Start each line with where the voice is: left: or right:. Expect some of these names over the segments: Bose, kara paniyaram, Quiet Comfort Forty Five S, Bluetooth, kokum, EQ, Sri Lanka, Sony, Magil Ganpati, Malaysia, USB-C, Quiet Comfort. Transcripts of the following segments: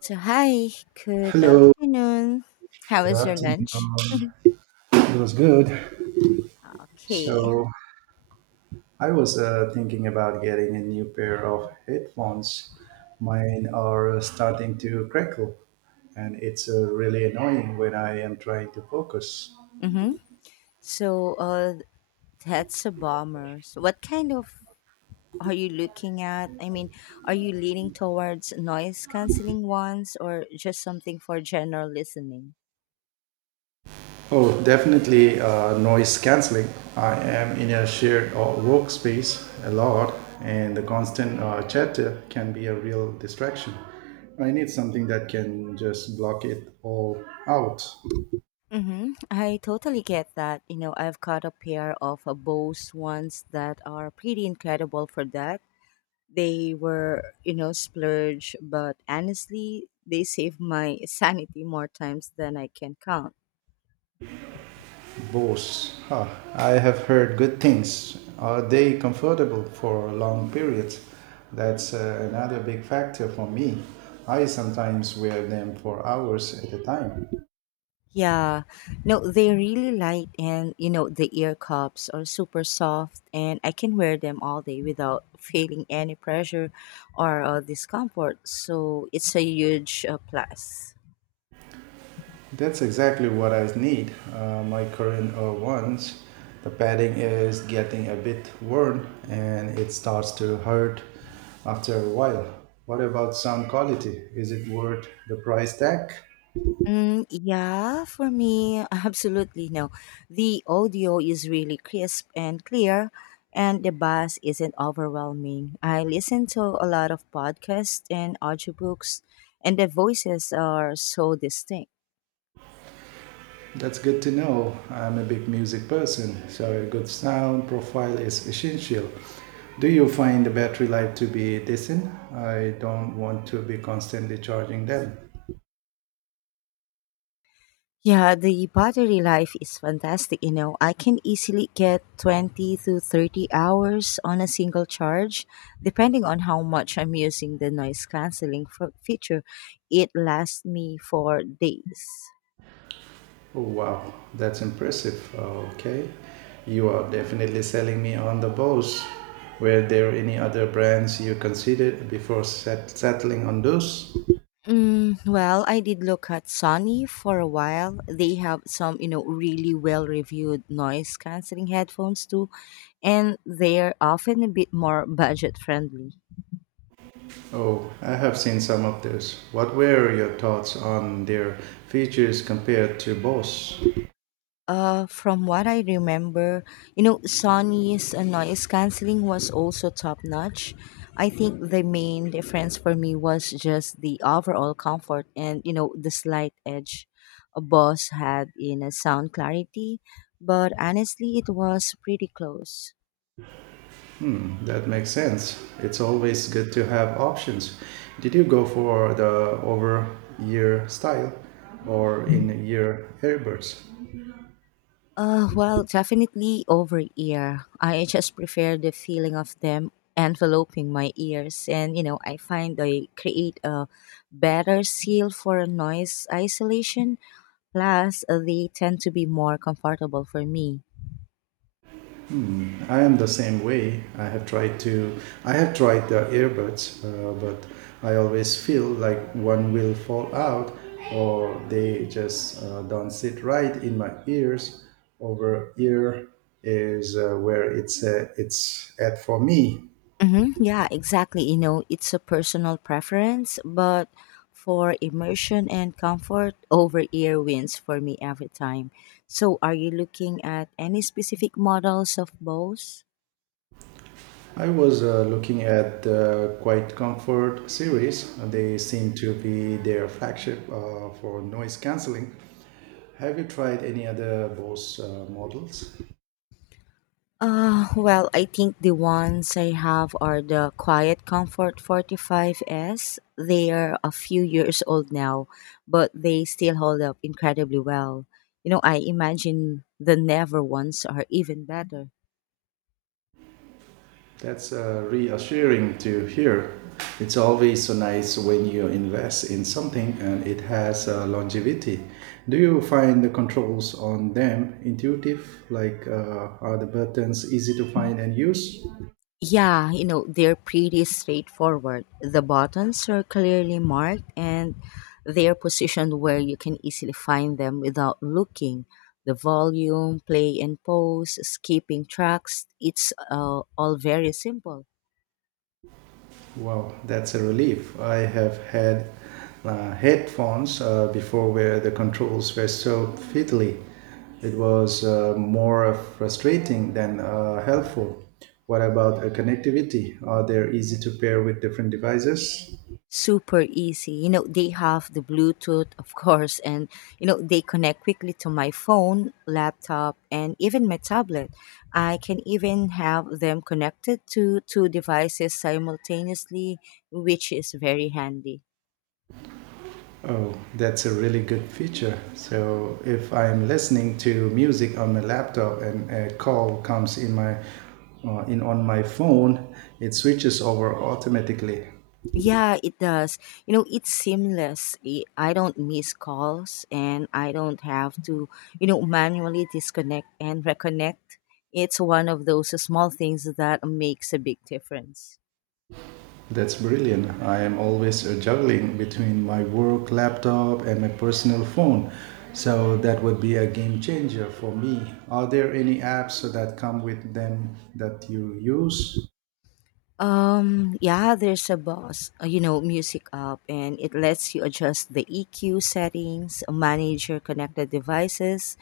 left: So, hi, good
right: Hello,
left: afternoon. How
right: good
left: was your
right: afternoon.
left: lunch?
right: It was good.
left: Okay.
right: So, I was thinking about getting a new pair of headphones. Mine are starting to crackle, and it's really annoying when I am trying to focus.
left: Mm-hmm. So, uh, that's a bomber. So, what kind of are you looking at? I mean, are you leaning towards noise canceling ones or just something for general listening?
right: Oh, definitely noise canceling. I am in a shared workspace a lot, and the constant chatter can be a real distraction. I need something that can just block it all out.
left: Mm-hmm. I totally get that. You know, I've got a pair of Bose ones that are pretty incredible for that. They were, you know, splurge, but honestly, they saved my sanity more times than I can count.
right: Bose. Huh. I have heard good things. Are they comfortable for long periods? That's another big factor for me. I sometimes wear them for hours at a time.
left: Yeah, no, they're really light, and you know, the ear cups are super soft, and I can wear them all day without feeling any pressure or discomfort. So it's a huge plus.
right: That's exactly what I need. My current ones, the padding is getting a bit worn and it starts to hurt after a while. What about sound quality? Is it worth the price tag?
left: Mm, yeah, for me, absolutely no. The audio is really crisp and clear, and the bass isn't overwhelming. I listen to a lot of podcasts and audiobooks, and the voices are so distinct.
right: That's good to know. I'm a big music person, so a good sound profile is essential. Do you find the battery life to be decent? I don't want to be constantly charging them.
left: Yeah, the battery life is fantastic. You know, I can easily get 20 to 30 hours on a single charge, depending on how much I'm using the noise canceling feature. It lasts me for days.
right: Oh, wow, that's impressive. Okay, you are definitely selling me on the Bose. Were there any other brands you considered before settling on those?
left: Mm, well, I did look at Sony for a while. They have some, you know, really well-reviewed noise canceling headphones too, and they're often a bit more budget-friendly.
right: Oh, I have seen some of those. What were your thoughts on their features compared to Bose?
left: From what I remember, you know, Sony's noise canceling was also top notch. I think the main difference for me was just the overall comfort and, you know, the slight edge a Boss had in a sound clarity, but honestly, it was pretty close.
right: That makes sense. It's always good to have options. Did you go for the over year style or in year earbuds?
left: Well, definitely over ear. I just prefer the feeling of them enveloping my ears, and you know, I find they create a better seal for noise isolation. Plus, they tend to be more comfortable for me.
right: I am the same way. I have tried the earbuds, but I always feel like one will fall out or they just don't sit right in my ears. Over ear is where it's at for me.
left: Mm-hmm. Yeah, exactly. You know, it's a personal preference, but for immersion and comfort, over ear wins for me every time. So, are you looking at any specific models of both?
right: I was looking at the Quiet Comfort series. They seem to be their flagship for noise cancelling. Have you tried any other Bose models?
left: Well, I think the ones I have are the Quiet Comfort 45 S. They are a few years old now, but they still hold up incredibly well. You know, I imagine the Never ones are even better.
right: That's reassuring to hear. It's always so nice when you invest in something and it has longevity. Do you find the controls on them intuitive? Like, are the buttons easy to find and use?
left: Yeah, you know, they're pretty straightforward. The buttons are clearly marked and they're positioned where you can easily find them without looking. The volume, play and pause, skipping tracks, it's all very simple.
right: Wow, that's a relief. I have had headphones before where the controls were so fiddly. It was more frustrating than helpful. What about connectivity? Are they easy to pair with different devices?
left: Super easy. You know, they have the Bluetooth, of course, and you know, they connect quickly to my phone, laptop, and even my tablet. I can even have them connected to two devices simultaneously, which is very handy.
right: Oh, that's a really good feature. So if I'm listening to music on my laptop and a call comes in my in on my phone, it switches over automatically.
left: Yeah, it does. You know, it's seamless. I don't miss calls and I don't have to, you know, manually disconnect and reconnect. It's one of those small things that makes a big difference.
right: That's brilliant. I am always juggling between my work laptop and my personal phone. So that would be a game changer for me. Are there any apps that come with them that you use?
left: Yeah, there's a boss, you know, music app, and it lets you adjust the EQ settings, manage your connected devices,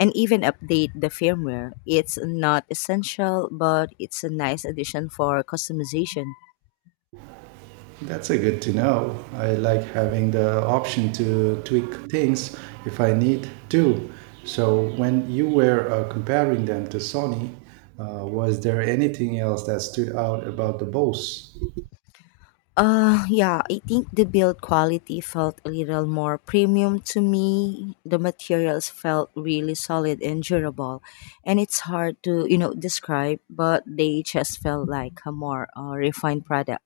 left: and even update the firmware. It's not essential, but it's a nice addition for customization.
right: That's a good to know. I like having the option to tweak things if I need to. So when you were comparing them to Sony, was there anything else that stood out about the Bose?
left: Yeah, I think the build quality felt a little more premium to me. The materials felt really solid and durable, and it's hard to, you know, describe, but they just felt like a more refined product.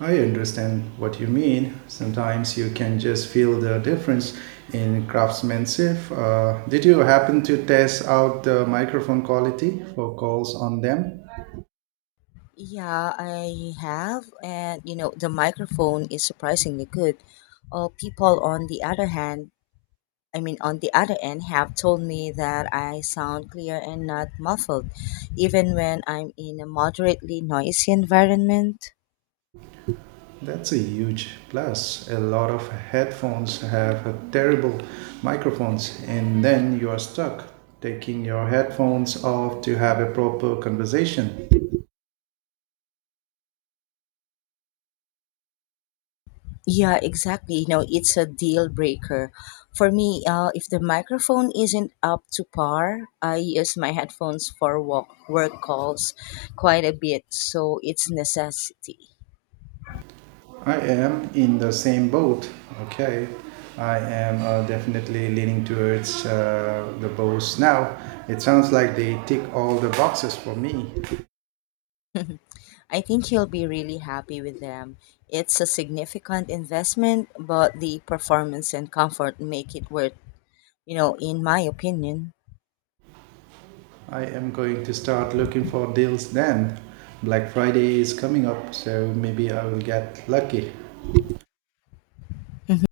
right: I understand what you mean. Sometimes you can just feel the difference in craftsmanship. Did you happen to test out the microphone quality for calls on them?
left: Yeah, I have, and you know, the microphone is surprisingly good. People on the other hand, I mean, on the other end, have told me that I sound clear and not muffled, even when I'm in a moderately noisy environment.
right: That's a huge plus. A lot of headphones have a terrible microphones, and then you are stuck taking your headphones off to have a proper conversation.
left: Yeah, exactly. You know, it's a deal breaker. For me, if the microphone isn't up to par, I use my headphones for walk, work calls quite a bit, so it's necessity.
right: I am in the same boat. Okay, I am definitely leaning towards the Bose now. It sounds like they tick all the boxes for me.
left: I think he'll be really happy with them. It's a significant investment, but the performance and comfort make it worth, you know, in my opinion.
right: I am going to start looking for deals then. Black Friday is coming up, so maybe I will get lucky.
left: Mhm.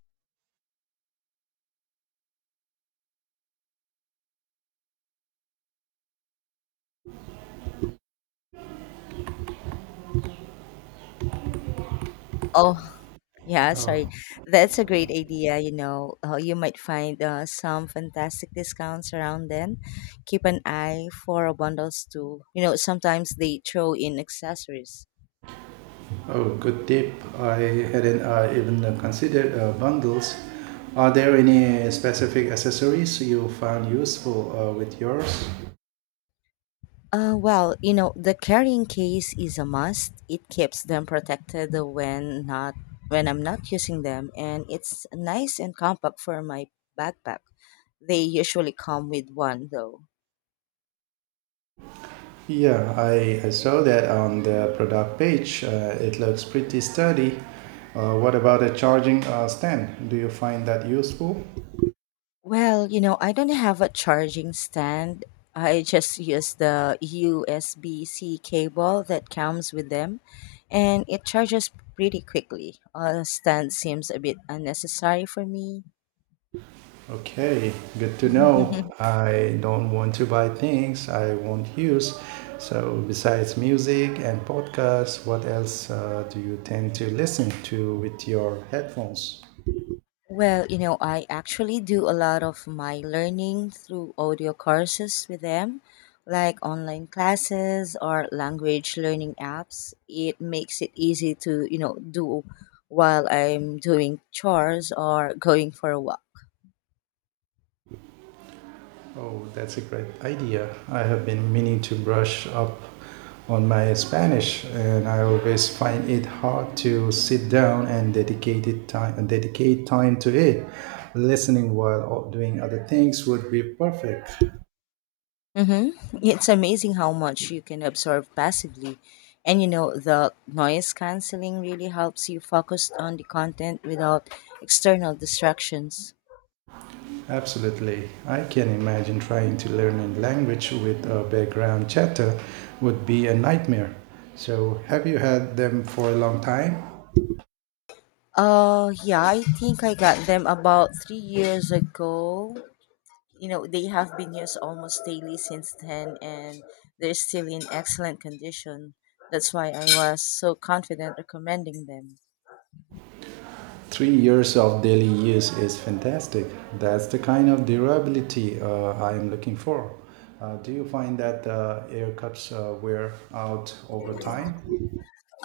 left: Oh, yeah,
right: Oh,
left: sorry. That's a great idea, you know. You might find some fantastic discounts around then. Keep an eye for bundles too. You know, sometimes they throw in accessories.
right: oh, good tip. I hadn't even considered bundles. Are there any specific accessories you found useful with yours?
left: Well, you know, the carrying case is a must. It keeps them protected when I'm not using them, and it's nice and compact for my backpack. They usually come with one though.
right: Yeah, I saw that on the product page. It looks pretty sturdy. What about a charging stand? Do you find that useful?
left: Well, you know, I don't have a charging stand. I just use the USB-C cable that comes with them, and it charges pretty quickly. A stand seems a bit unnecessary for me.
right: Okay, good to know. I don't want to buy things I won't use. So, besides music and podcasts, what else do you tend to listen to with your headphones?
left: Well, you know, I actually do a lot of my learning through audio courses with them, like online classes or language learning apps. It makes it easy to, you know, do while I'm doing chores or going for a walk.
right: Oh, that's a great idea. I have been meaning to brush up on my Spanish, and I always find it hard to sit down and dedicated time and dedicate time to it. Listening while doing other things would be perfect.
left: Mm-hmm. It's amazing how much you can absorb passively. And you know, the noise canceling really helps you focus on the content without external distractions.
right: Absolutely, I can imagine trying to learn a language with a background chatter would be a nightmare. So, have you had them for a long time?
left: Yeah, I think I got them about 3 years ago. You know, they have been used almost daily since then, and they're still in excellent condition. That's why I was so confident recommending them.
right: 3 years of daily use is fantastic. That's the kind of durability I am looking for. Do you find that air cups wear out over time?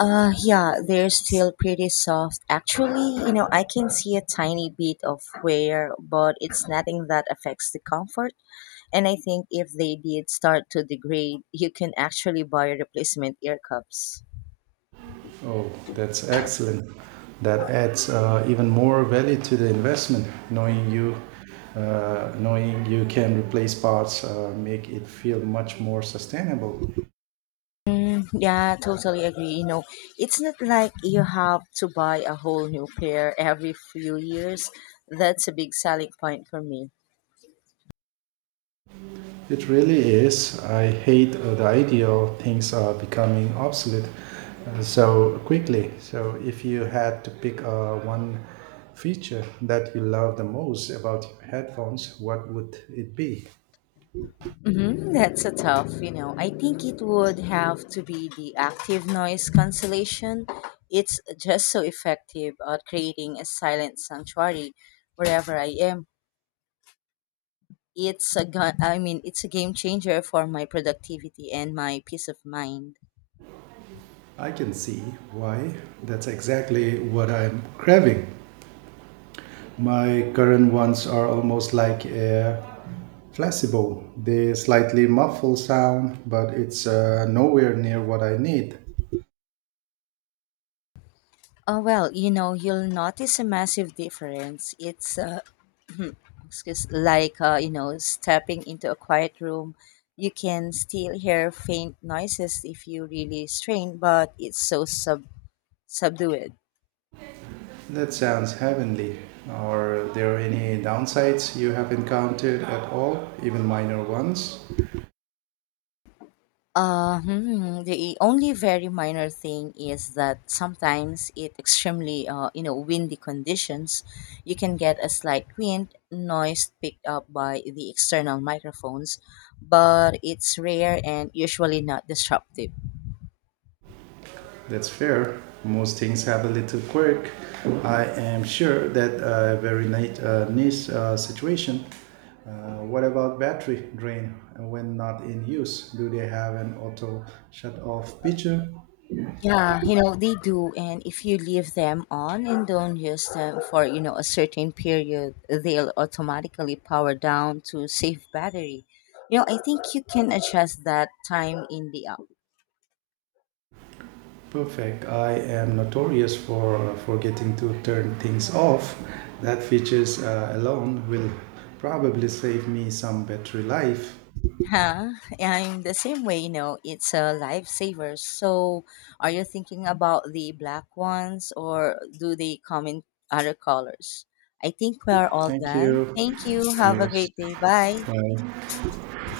left: Yeah, they're still pretty soft. Actually, you know, I can see a tiny bit of wear, but it's nothing that affects the comfort. And I think if they did start to degrade, you can actually buy replacement ear cups.
right: Oh, that's excellent. That adds even more value to the investment. Knowing you can replace parts, make it feel much more sustainable.
left: Mm, yeah, totally agree. You know, it's not like you have to buy a whole new pair every few years. That's a big selling point for me.
right: It really is. I hate the idea of things are becoming obsolete so quickly. So, if you had to pick one feature that you love the most about your headphones, what would it be?
left: Hmm, that's a tough, you know. I think it would have to be the active noise cancellation. It's just so effective at creating a silent sanctuary wherever I am. I mean, it's a game changer for my productivity and my peace of mind.
right: I can see why. That's exactly what I'm craving. My current ones are almost like a placebo. They slightly muffle sound, but it's nowhere near what I need.
left: Oh well, you know, you'll notice a massive difference. Like you know, stepping into a quiet room. You can still hear faint noises if you really strain, but it's so subdued.
right: That sounds heavenly. Are there any downsides you have encountered at all, even minor ones?
left: The only very minor thing is that sometimes it extremely you know windy conditions, you can get a slight wind noise picked up by the external microphones, but it's rare and usually not disruptive.
right: That's fair. Most things have a little quirk. I am sure that nice situation. What about battery drain when not in use? Do they have an auto shut off feature?
left: Yeah, you know they do, and if you leave them on and don't use them for you know a certain period, they'll automatically power down to save battery. You know, I think you can adjust that time in the app.
right: Perfect. I am notorious for forgetting to turn things off. That features alone will probably save me some battery life.
left: Huh? I'm the same way, you know, it's a lifesaver. So, are you thinking about the black ones or do they come in other colors? I think we are all
right: Thank
left: done.
right: you.
left: Thank you. Have a
right: Yes.
left: great day. Bye.
right: Bye.